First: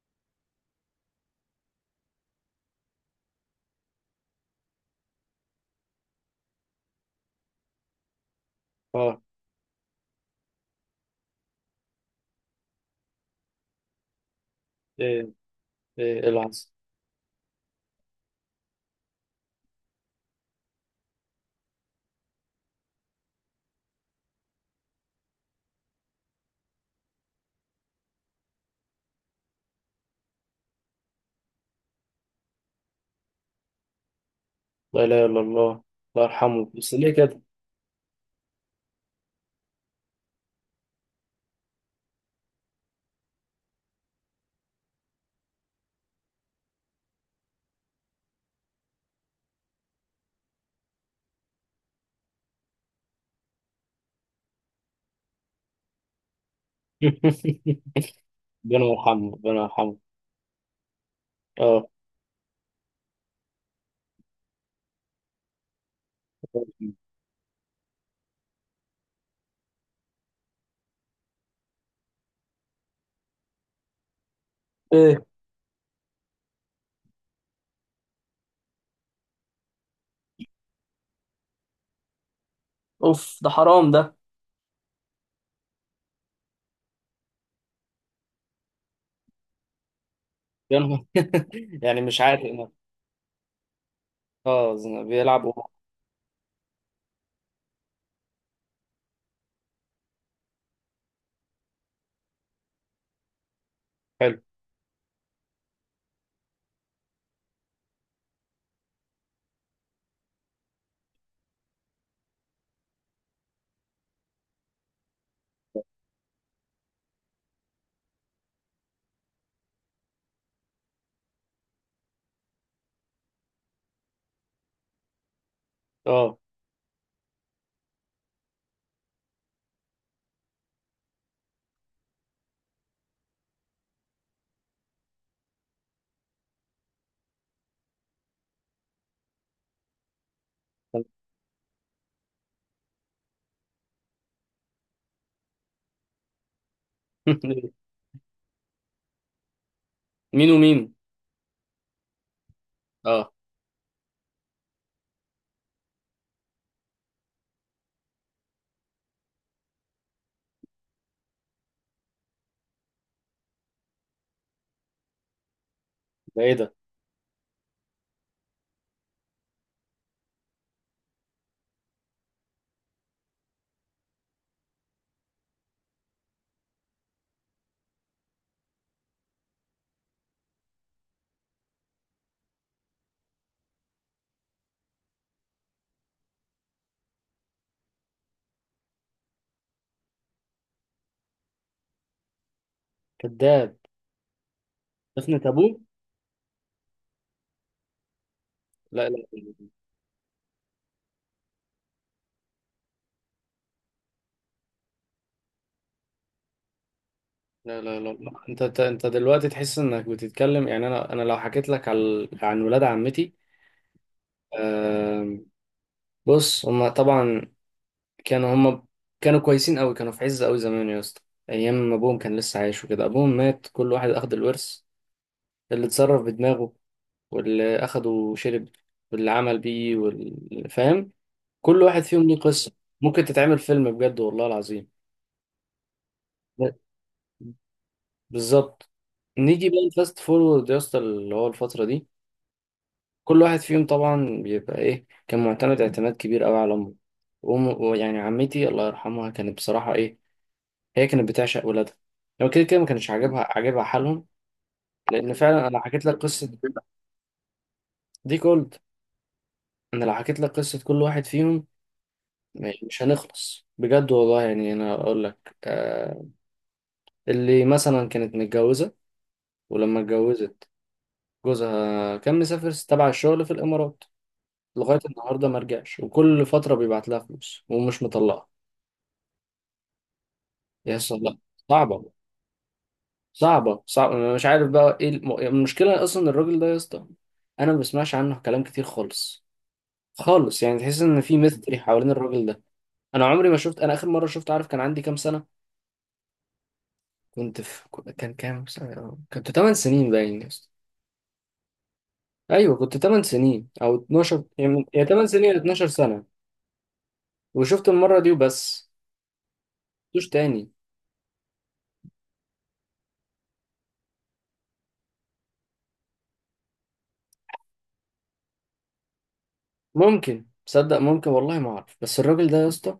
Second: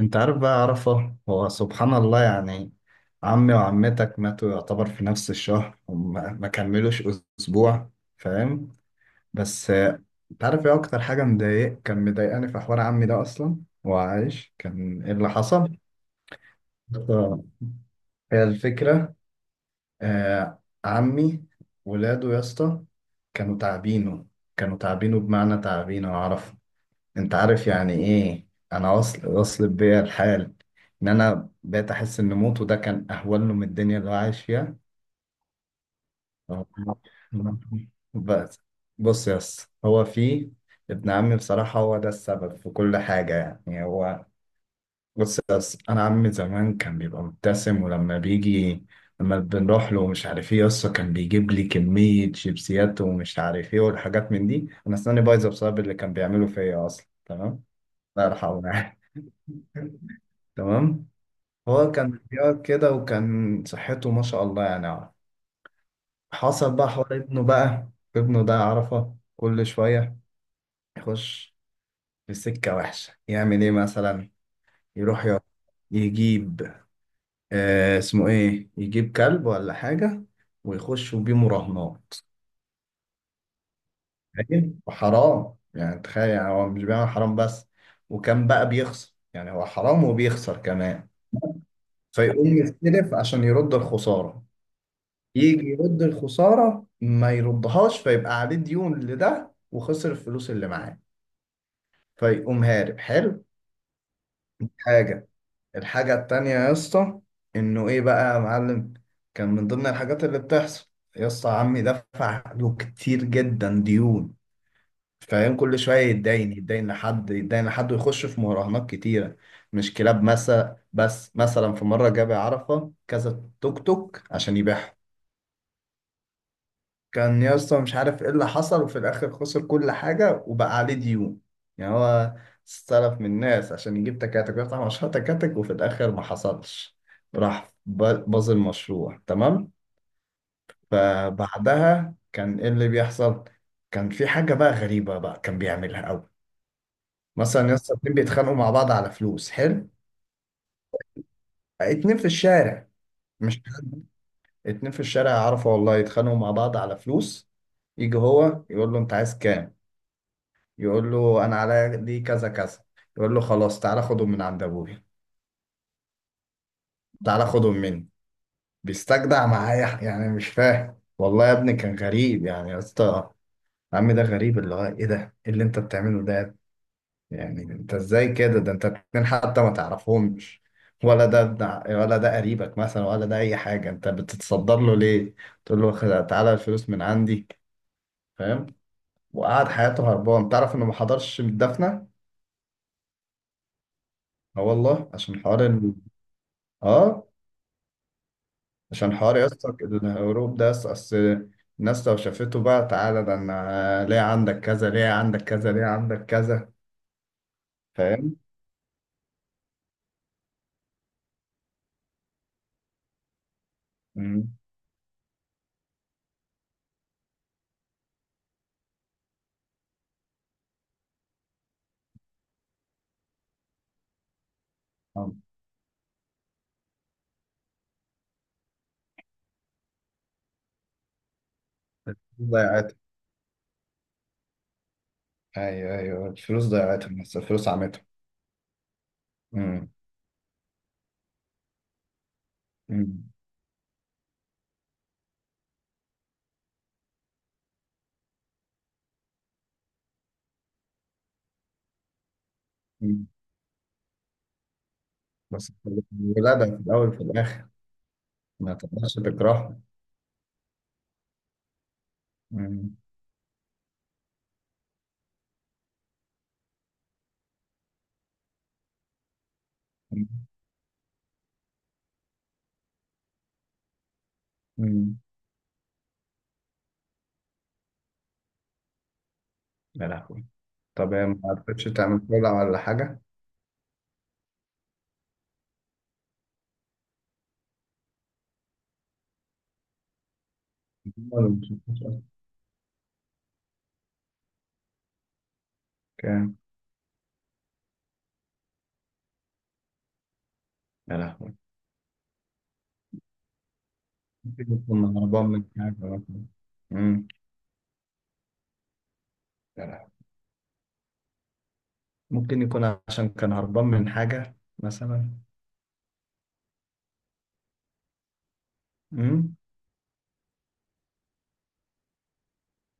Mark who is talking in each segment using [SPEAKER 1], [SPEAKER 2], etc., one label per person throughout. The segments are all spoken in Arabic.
[SPEAKER 1] انت عارف بقى عرفة، هو سبحان الله يعني. عمي وعمتك ماتوا يعتبر في نفس الشهر، وما ما كملوش اسبوع. فاهم؟
[SPEAKER 2] اه.
[SPEAKER 1] بس انت عارف ايه اكتر حاجة مضايق كان مضايقاني في حوار عمي ده اصلا؟ هو عايش، كان ايه اللي
[SPEAKER 2] ايه
[SPEAKER 1] حصل؟
[SPEAKER 2] ايه العظ
[SPEAKER 1] آه، هي الفكرة. آه عمي، ولاده يا اسطى كانوا تعبينه، كانوا تعبينه بمعنى تعبينه عرفة. انت عارف يعني ايه؟ انا وصل بيا الحال ان انا بقيت احس ان موته ده كان اهون له من الدنيا اللي هو عايش فيها.
[SPEAKER 2] لا اله الا الله. الله
[SPEAKER 1] أهو.
[SPEAKER 2] يرحمه، بس ليه كده؟
[SPEAKER 1] بس بص يا اسطى، هو في ابن عمي، بصراحة هو ده السبب في كل حاجة. يعني هو، بص يا اسطى، انا عمي زمان كان بيبقى مبتسم، ولما بيجي لما بنروح له ومش عارف ايه يا اسطى كان بيجيب لي كمية شيبسيات ومش عارف ايه والحاجات من دي. انا اسناني بايظة بسبب اللي كان بيعمله فيا اصلا، تمام؟ الله يرحمه.
[SPEAKER 2] ربنا يرحمه، ربنا يرحمه.
[SPEAKER 1] يعني تمام.
[SPEAKER 2] اه.
[SPEAKER 1] هو كان بيقعد كده وكان صحته ما شاء الله يعني. حصل بقى حوار ابنه بقى. ابنه ده عرفه كل شوية يخش في سكة وحشة. يعمل ايه مثلا؟
[SPEAKER 2] ايه.
[SPEAKER 1] يروح يقعد، يجيب، آه اسمه ايه، يجيب كلب ولا حاجة ويخشوا بيه مراهنات.
[SPEAKER 2] اوف، ده حرام ده.
[SPEAKER 1] فاهم؟ وحرام يعني، تخيل، يعني هو مش بيعمل حرام بس، وكان بقى بيخسر. يعني هو حرام وبيخسر
[SPEAKER 2] ربنا-
[SPEAKER 1] كمان.
[SPEAKER 2] يعني مش عارف
[SPEAKER 1] فيقوم
[SPEAKER 2] إنه-
[SPEAKER 1] يستلف عشان يرد الخسارة،
[SPEAKER 2] اه، بيلعب وهو.
[SPEAKER 1] يجي يرد الخسارة ما يردهاش، فيبقى عليه ديون لده وخسر الفلوس اللي معاه، فيقوم هارب. حلو.
[SPEAKER 2] حلو.
[SPEAKER 1] حاجة، الحاجة التانية يا اسطى، انه ايه بقى يا معلم، كان من ضمن الحاجات اللي بتحصل يا اسطى، عمي دفع له كتير جدا ديون. فاهم؟ كل شوية يتداين، يتداين لحد، يتداين لحد، ويخش في مراهنات كتيرة. مش كلاب مثلا بس، مثلا في مرة جاب عرفة كذا توك توك عشان يبيعهم.
[SPEAKER 2] اه.
[SPEAKER 1] كان يا اسطى مش عارف ايه اللي حصل، وفي الاخر خسر كل حاجه وبقى عليه ديون. يعني هو استلف من الناس عشان يجيب تكاتك ويفتح مشروع تكاتك، وفي الاخر ما حصلش. راح ب- باظ المشروع، تمام. فبعدها كان ايه اللي بيحصل؟ كان في حاجه بقى غريبه بقى كان بيعملها قوي. مثلا يا اسطى اتنين بيتخانقوا مع بعض على فلوس، حلو؟
[SPEAKER 2] مين ومين؟
[SPEAKER 1] اتنين في الشارع،
[SPEAKER 2] اه.
[SPEAKER 1] مش حد، اتنين في الشارع يعرفوا والله، يتخانقوا مع بعض على فلوس، يجي هو يقول له انت عايز كام؟ يقول له انا عليا دي كذا كذا. يقول له خلاص تعالى خدهم من عند ابويا،
[SPEAKER 2] ده ايه ده؟
[SPEAKER 1] تعالى خدهم مني. بيستجدع معايا يعني مش فاهم والله يا ابني، كان غريب يعني يا اسطى. عمي ده غريب، اللي هو ايه ده؟ ايه اللي انت بتعمله ده؟ يعني انت ازاي كده؟ ده انت اتنين حتى ما تعرفهمش، ولا ده ابن ولا ده قريبك مثلا ولا ده اي حاجه، انت بتتصدر له ليه؟ تقول له تعالى الفلوس من عندي. فاهم؟ وقعد حياته هربان. تعرف انه ما حضرش الدفنه؟
[SPEAKER 2] كذاب.
[SPEAKER 1] اه والله،
[SPEAKER 2] دفنة
[SPEAKER 1] عشان حوار
[SPEAKER 2] ابوه.
[SPEAKER 1] ال... اه
[SPEAKER 2] لا
[SPEAKER 1] عشان
[SPEAKER 2] لا.
[SPEAKER 1] حوار يا اسطى، الهروب ده اصل الناس لو شافته بقى تعالى، ده انا ليه عندك كذا، ليه عندك كذا، ليه عندك كذا.
[SPEAKER 2] لا لا لا لا.
[SPEAKER 1] فاهم؟
[SPEAKER 2] انت دلوقتي تحس انك بتتكلم، يعني انا لو حكيت لك على عن ولاد عمتي.
[SPEAKER 1] مم.
[SPEAKER 2] آم، بص، هما طبعا كانوا هم كانوا كويسين قوي، كانوا في عز قوي زمان يا اسطى. ايام ما ابوهم كان لسه عايش وكده. ابوهم مات، كل واحد اخد الورث.
[SPEAKER 1] آه.
[SPEAKER 2] اللي اتصرف بدماغه، واللي اخده شرب، واللي عمل بيه، واللي فاهم. كل واحد فيهم ليه
[SPEAKER 1] الفلوس
[SPEAKER 2] قصة.
[SPEAKER 1] ضيعتهم.
[SPEAKER 2] ممكن تتعمل فيلم، بجد والله العظيم.
[SPEAKER 1] ايوه ايوه، الفلوس
[SPEAKER 2] ب-
[SPEAKER 1] ضيعتهم بس الفلوس عمتهم.
[SPEAKER 2] بالظبط. نيجي بقى
[SPEAKER 1] مم.
[SPEAKER 2] الفاست فورورد يا اسطى، اللي هو الفترة دي.
[SPEAKER 1] مم.
[SPEAKER 2] كل واحد فيهم طبعا بيبقى ايه، كان معتمد اعتماد كبير قوي على امه. ويعني عمتي الله يرحمها، كانت بصراحة ايه، هي كانت بتعشق ولادها. لو كده كده ما كانش
[SPEAKER 1] مم.
[SPEAKER 2] عاجبها حالهم. لان فعلا
[SPEAKER 1] بس
[SPEAKER 2] انا حكيت لك قصه
[SPEAKER 1] الولادة في الاول وفي الاخر
[SPEAKER 2] دي كولد.
[SPEAKER 1] ما تقدرش تكرههم.
[SPEAKER 2] انا لو حكيت لك قصه كل واحد فيهم،
[SPEAKER 1] مم.
[SPEAKER 2] مش هنخلص، بجد والله. يعني انا اقول لك، آه، اللي مثلا كانت متجوزه، ولما
[SPEAKER 1] مم.
[SPEAKER 2] اتجوزت، جوزها كان مسافر تبع الشغل في الامارات، لغايه
[SPEAKER 1] مم.
[SPEAKER 2] النهارده ما رجعش، وكل فتره بيبعت لها فلوس ومش مطلقها.
[SPEAKER 1] يا لهوي.
[SPEAKER 2] يا
[SPEAKER 1] طب
[SPEAKER 2] اسطى
[SPEAKER 1] هي
[SPEAKER 2] لا.
[SPEAKER 1] ما عرفتش
[SPEAKER 2] صعبه،
[SPEAKER 1] تعمل كولا ولا حاجة؟
[SPEAKER 2] صعبه صعبه. أنا مش عارف بقى ايه المشكله اصلا. الراجل ده يا اسطى انا ما بسمعش عنه كلام كتير خالص، خالص. يعني تحس ان في
[SPEAKER 1] ولا ما
[SPEAKER 2] ميستري
[SPEAKER 1] شفتش
[SPEAKER 2] حوالين
[SPEAKER 1] أصلاً؟
[SPEAKER 2] الراجل ده. انا عمري ما شفت. انا اخر مره شفت، عارف كان عندي كام سنه؟
[SPEAKER 1] كام؟
[SPEAKER 2] كنت في كان كام سنه؟ كنت 8 سنين باين يا اسطى.
[SPEAKER 1] يا لهوي.
[SPEAKER 2] ايوه، كنت 8 سنين او 12،
[SPEAKER 1] ممكن
[SPEAKER 2] يعني يا
[SPEAKER 1] يكون
[SPEAKER 2] 8 سنين
[SPEAKER 1] هربان
[SPEAKER 2] يا
[SPEAKER 1] من
[SPEAKER 2] 12
[SPEAKER 1] حاجة
[SPEAKER 2] سنه.
[SPEAKER 1] مثلاً. مم.
[SPEAKER 2] وشفت المره دي وبس،
[SPEAKER 1] يا لهوي.
[SPEAKER 2] مش تاني.
[SPEAKER 1] ممكن يكون عشان كان هربان من حاجة مثلا. مم؟
[SPEAKER 2] ممكن تصدق؟ ممكن، والله ما اعرف. بس الراجل ده يا اسطى،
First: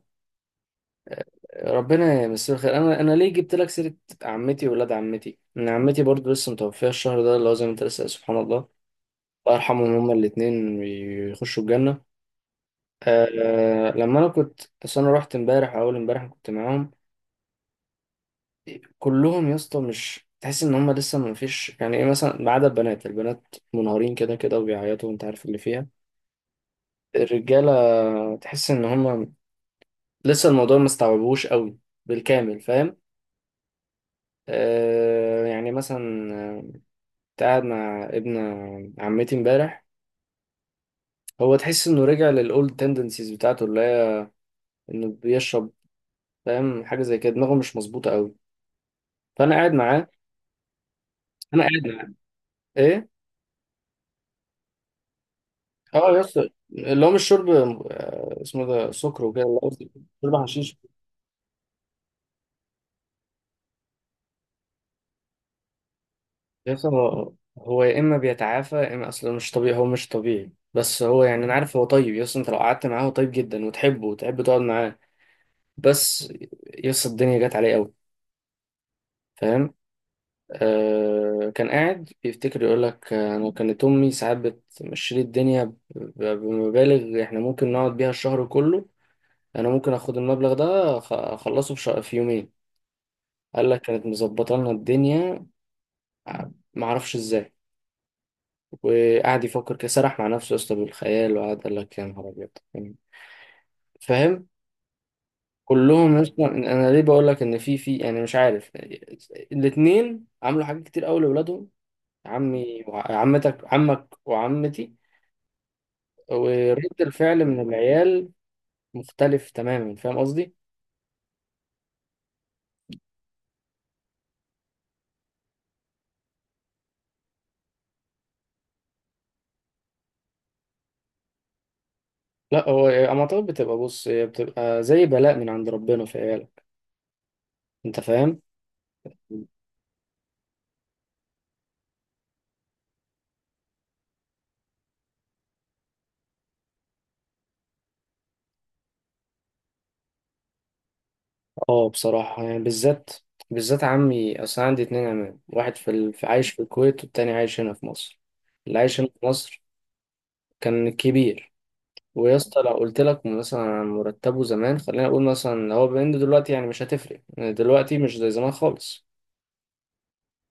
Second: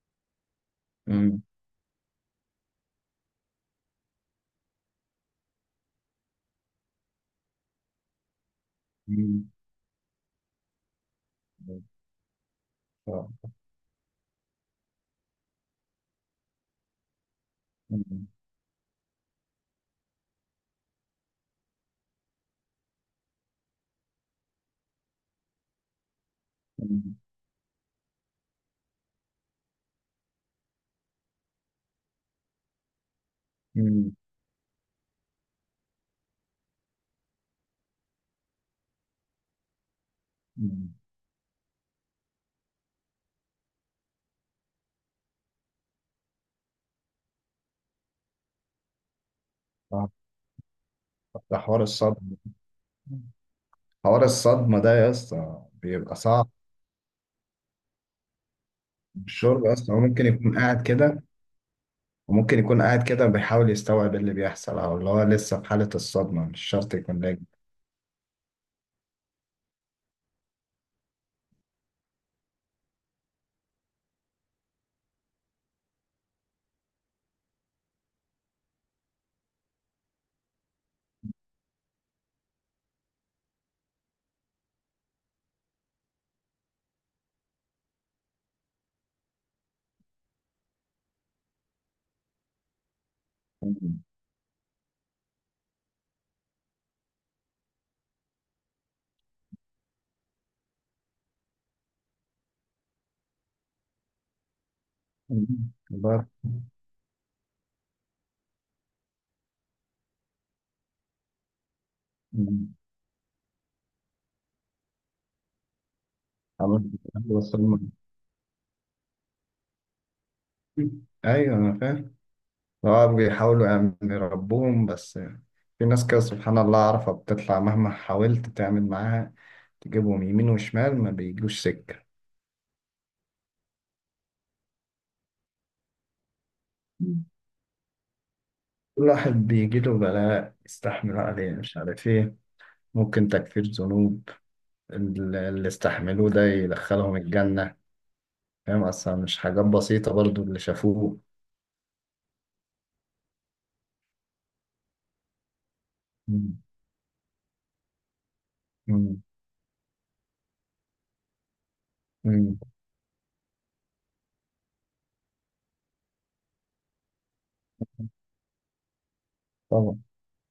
[SPEAKER 1] مم.
[SPEAKER 2] ربنا يمسيه الخير. انا ليه جبت لك سيره عمتي وولاد عمتي؟ ان عمتي برضو لسه متوفيه الشهر ده، اللي هو زي ما انت لسه قايل، سبحان الله.
[SPEAKER 1] مم.
[SPEAKER 2] الله يرحمهم هما الاثنين، يخشوا الجنه.
[SPEAKER 1] آه.
[SPEAKER 2] آه، لما انا كنت، بس انا رحت امبارح اول امبارح، كنت معاهم
[SPEAKER 1] مم.
[SPEAKER 2] كلهم يا اسطى. مش تحس ان هم لسه ما فيش يعني ايه مثلا. ما عدا البنات، البنات منهارين كده كده وبيعيطوا وانت عارف اللي فيها.
[SPEAKER 1] مم.
[SPEAKER 2] الرجاله تحس ان هم لسه الموضوع ما استوعبوش قوي بالكامل، فاهم.
[SPEAKER 1] مم.
[SPEAKER 2] آه يعني مثلا آه، كنت قاعد مع ابن عمتي امبارح.
[SPEAKER 1] مم.
[SPEAKER 2] هو تحس انه رجع للاولد تندنسيز بتاعته، اللي هي انه بيشرب، فاهم. حاجه زي كده دماغه مش مظبوطه قوي. فانا قاعد معاه
[SPEAKER 1] آه. ده
[SPEAKER 2] انا
[SPEAKER 1] حوار
[SPEAKER 2] قاعد معاه،
[SPEAKER 1] الصدمة.
[SPEAKER 2] ايه.
[SPEAKER 1] حوار الصدمة ده يا اسطى بيبقى
[SPEAKER 2] اه يس.
[SPEAKER 1] صعب.
[SPEAKER 2] اللي هو مش شرب آه، اسمه ده، سكر وكده، اللي هو
[SPEAKER 1] الشرب
[SPEAKER 2] قصدي
[SPEAKER 1] اصلا هو ممكن
[SPEAKER 2] شرب
[SPEAKER 1] يكون
[SPEAKER 2] حشيش.
[SPEAKER 1] قاعد كده، وممكن يكون قاعد كده بيحاول يستوعب اللي بيحصل، او اللي هو لسه في حالة الصدمة مش
[SPEAKER 2] يس،
[SPEAKER 1] شرط يكون
[SPEAKER 2] هو،
[SPEAKER 1] ناجي.
[SPEAKER 2] هو يا اما بيتعافى يا اما اصلا مش طبيعي. هو مش طبيعي، بس هو، يعني انا عارف هو طيب. يس، انت لو قعدت معاه هو طيب جدا، وتحبه وتحب تقعد معاه. بس يس، الدنيا جت عليه قوي، فاهم. آه، كان قاعد بيفتكر، يقول لك، آه، انا كانت امي ساعات بتمشي لي الدنيا بمبالغ احنا ممكن نقعد بيها الشهر كله. انا ممكن اخد المبلغ ده، اخلصه في في يومين. قال لك
[SPEAKER 1] مم.
[SPEAKER 2] كانت مظبطه لنا الدنيا، ما اعرفش ازاي. وقعد يفكر كده، سرح مع نفسه يا اسطى بالخيال، وقعد قال لك يا نهار ابيض، يعني، فاهم.
[SPEAKER 1] مم.
[SPEAKER 2] كلهم
[SPEAKER 1] الله.
[SPEAKER 2] اصلا، انا ليه بقول لك ان في يعني مش عارف. الاثنين عملوا حاجات كتير قوي لاولادهم.
[SPEAKER 1] مم.
[SPEAKER 2] عمي وعمتك، عمك وعمتي. ورد
[SPEAKER 1] عملت-
[SPEAKER 2] الفعل من
[SPEAKER 1] وصلنا.
[SPEAKER 2] العيال مختلف تماما، فاهم قصدي.
[SPEAKER 1] ايوه انا فاهم. اه بيحاولوا يعني يربوهم بس في ناس كده سبحان الله، عارفة بتطلع مهما حاولت تعمل معاها، تجيبهم يمين وشمال ما بيجوش سكة.
[SPEAKER 2] لا، هو اما طب بتبقى، بص، هي بتبقى زي بلاء من عند ربنا في عيالك،
[SPEAKER 1] مم.
[SPEAKER 2] انت فاهم.
[SPEAKER 1] كل واحد بيجيله بلاء يستحملوا عليه، مش عارف ايه. ممكن تكفير ذنوب اللي استحملوه ده يدخلهم الجنة. فاهم؟ أصلا مش حاجات بسيطة برضو اللي شافوه.
[SPEAKER 2] اه بصراحة يعني، بالذات، بالذات عمي. أصل أنا عندي اتنين عمام، في عايش
[SPEAKER 1] مم.
[SPEAKER 2] في الكويت، والتاني عايش هنا في مصر. اللي عايش هنا
[SPEAKER 1] مم.
[SPEAKER 2] في مصر كان كبير. ويا
[SPEAKER 1] مم.
[SPEAKER 2] اسطى لو قلت لك مثلا عن مرتبه زمان، خلينا نقول مثلا لو هو بيند دلوقتي، يعني مش هتفرق يعني، دلوقتي مش زي زمان خالص.
[SPEAKER 1] طبعا.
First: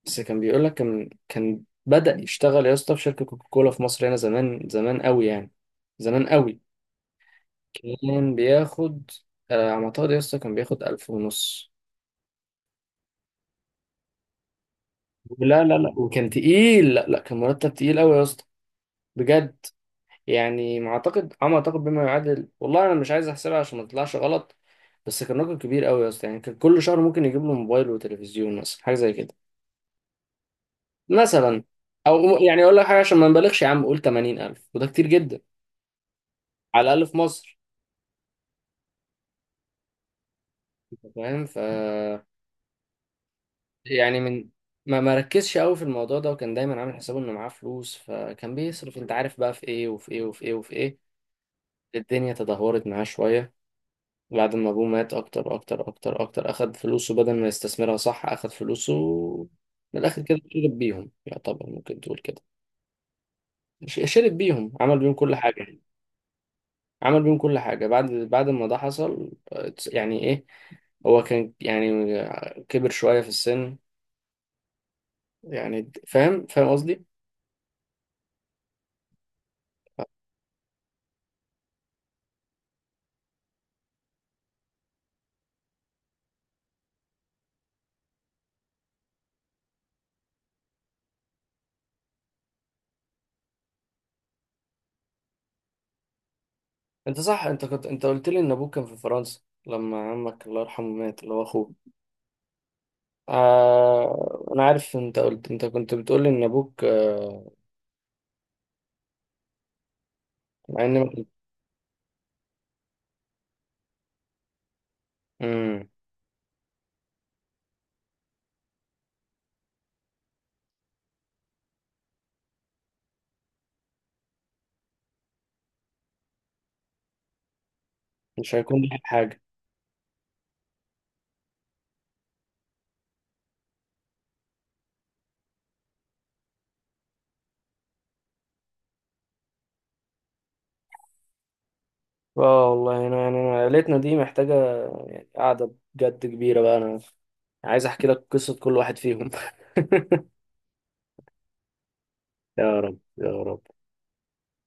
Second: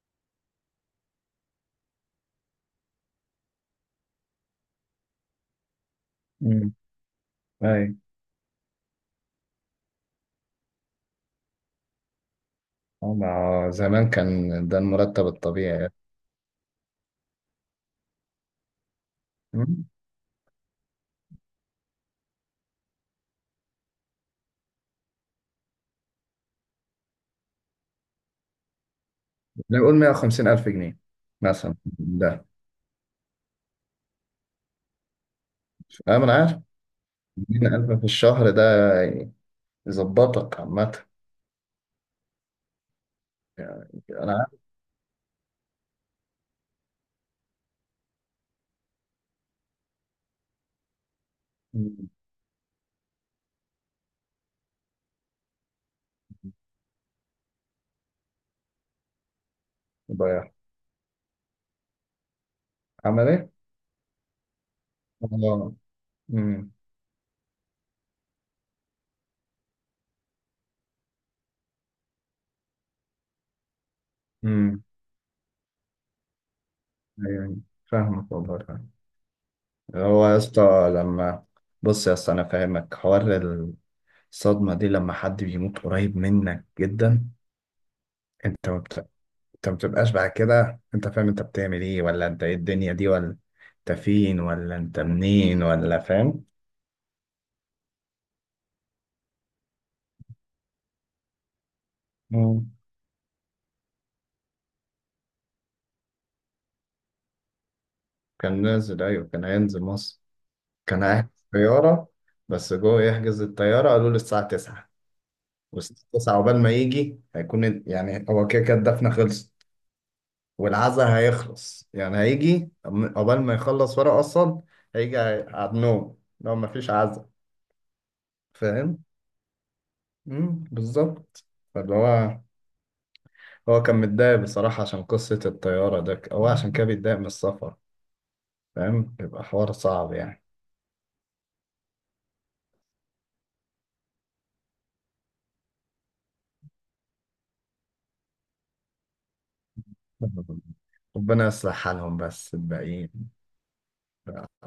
[SPEAKER 2] بس كان بيقول لك، كان بدأ يشتغل يا اسطى في شركة كوكاكولا في مصر هنا زمان، زمان قوي يعني، زمان قوي.
[SPEAKER 1] مم. أي.
[SPEAKER 2] كان بياخد آه، على ما أعتقد يا اسطى، كان بياخد ألف ونص.
[SPEAKER 1] طبعا آه، زمان كان ده المرتب
[SPEAKER 2] لا لا
[SPEAKER 1] الطبيعي.
[SPEAKER 2] لا، وكان تقيل، لا لا كان مرتب تقيل قوي يا اسطى، بجد. يعني ما اعتقد، عم، اعتقد بما يعادل، والله انا مش عايز احسبها عشان ما تطلعش غلط، بس كان رقم كبير قوي يا اسطى. يعني كان كل شهر ممكن يجيب له موبايل وتلفزيون، مثلا حاجه زي كده،
[SPEAKER 1] نقول 150 ألف جنيه
[SPEAKER 2] مثلا.
[SPEAKER 1] مثلا
[SPEAKER 2] او
[SPEAKER 1] ده،
[SPEAKER 2] يعني اقول لك حاجه، عشان ما نبالغش يا عم، قول 80000 وده كتير جدا،
[SPEAKER 1] أنا من عارف،
[SPEAKER 2] على الاقل في مصر.
[SPEAKER 1] 200 ألف في الشهر ده يظبطك عامة.
[SPEAKER 2] فاهم. ف،
[SPEAKER 1] يعني
[SPEAKER 2] يعني
[SPEAKER 1] أنا
[SPEAKER 2] من،
[SPEAKER 1] عارف.
[SPEAKER 2] ما مركزش قوي في الموضوع ده، وكان دايما عامل حسابه انه معاه فلوس، فكان بيصرف، انت عارف بقى، في ايه وفي ايه وفي ايه وفي ايه. الدنيا تدهورت معاه شويه بعد ما ابوه مات، اكتر اكتر اكتر اكتر. اخد فلوسه بدل ما يستثمرها صح، اخد فلوسه من الاخر كده
[SPEAKER 1] ضيع.
[SPEAKER 2] شرب بيهم، يعتبر ممكن تقول كده.
[SPEAKER 1] عمل إيه؟
[SPEAKER 2] شرب بيهم، عمل بيهم
[SPEAKER 1] آه.
[SPEAKER 2] كل حاجة،
[SPEAKER 1] أمم.
[SPEAKER 2] عمل بيهم كل حاجة. بعد ما ده حصل، يعني ايه، هو كان يعني، كبر شوية في السن،
[SPEAKER 1] أمم.
[SPEAKER 2] يعني فاهم، فاهم قصدي.
[SPEAKER 1] أيوه. فاهمك والله فاهم. هو يا اسطى لما، بص يا اسطى أنا فاهمك، حوار الصدمة دي لما حد بيموت قريب منك جدا، أنت ما بت... أنت ما بتبقاش بعد كده. أنت فاهم أنت بتعمل إيه؟ ولا أنت إيه الدنيا دي؟ ولا أنت فين؟ ولا أنت منين؟ ولا، فاهم؟
[SPEAKER 2] انت صح، انت كنت، انت قلت لي ان ابوك كان في فرنسا لما عمك الله يرحمه مات، اللي هو اخوه.
[SPEAKER 1] مم.
[SPEAKER 2] آه... انا عارف، انت قلت، انت كنت بتقول لي ان ابوك آه...
[SPEAKER 1] كان نازل، ايوه كان هينزل مصر.
[SPEAKER 2] مع
[SPEAKER 1] كان
[SPEAKER 2] ان.
[SPEAKER 1] قاعد في الطياره، بس جوه يحجز الطياره قالوا له الساعه 9،
[SPEAKER 2] امم.
[SPEAKER 1] والساعه 9 عقبال ما يجي هيكون، يعني هو كده كده الدفنه خلصت والعزاء هيخلص، يعني هيجي عقبال ما يخلص ورق اصلا، هيجي على النوم لو ما فيش عزاء.
[SPEAKER 2] مش هيكون لها
[SPEAKER 1] فاهم؟
[SPEAKER 2] حاجة.
[SPEAKER 1] مم، بالظبط. فاللي هو، هو كان متضايق بصراحه عشان قصه الطياره ده، هو عشان كده بيتضايق من السفر. فاهم؟ بيبقى حوار صعب يعني.
[SPEAKER 2] اه والله انا يعني، انا عيلتنا دي محتاجة يعني قعدة بجد كبيرة بقى، انا عايز احكي لك قصة كل واحد فيهم.
[SPEAKER 1] ربنا يصلح حالهم بس
[SPEAKER 2] يا رب
[SPEAKER 1] الباقيين.
[SPEAKER 2] يا رب.
[SPEAKER 1] ف-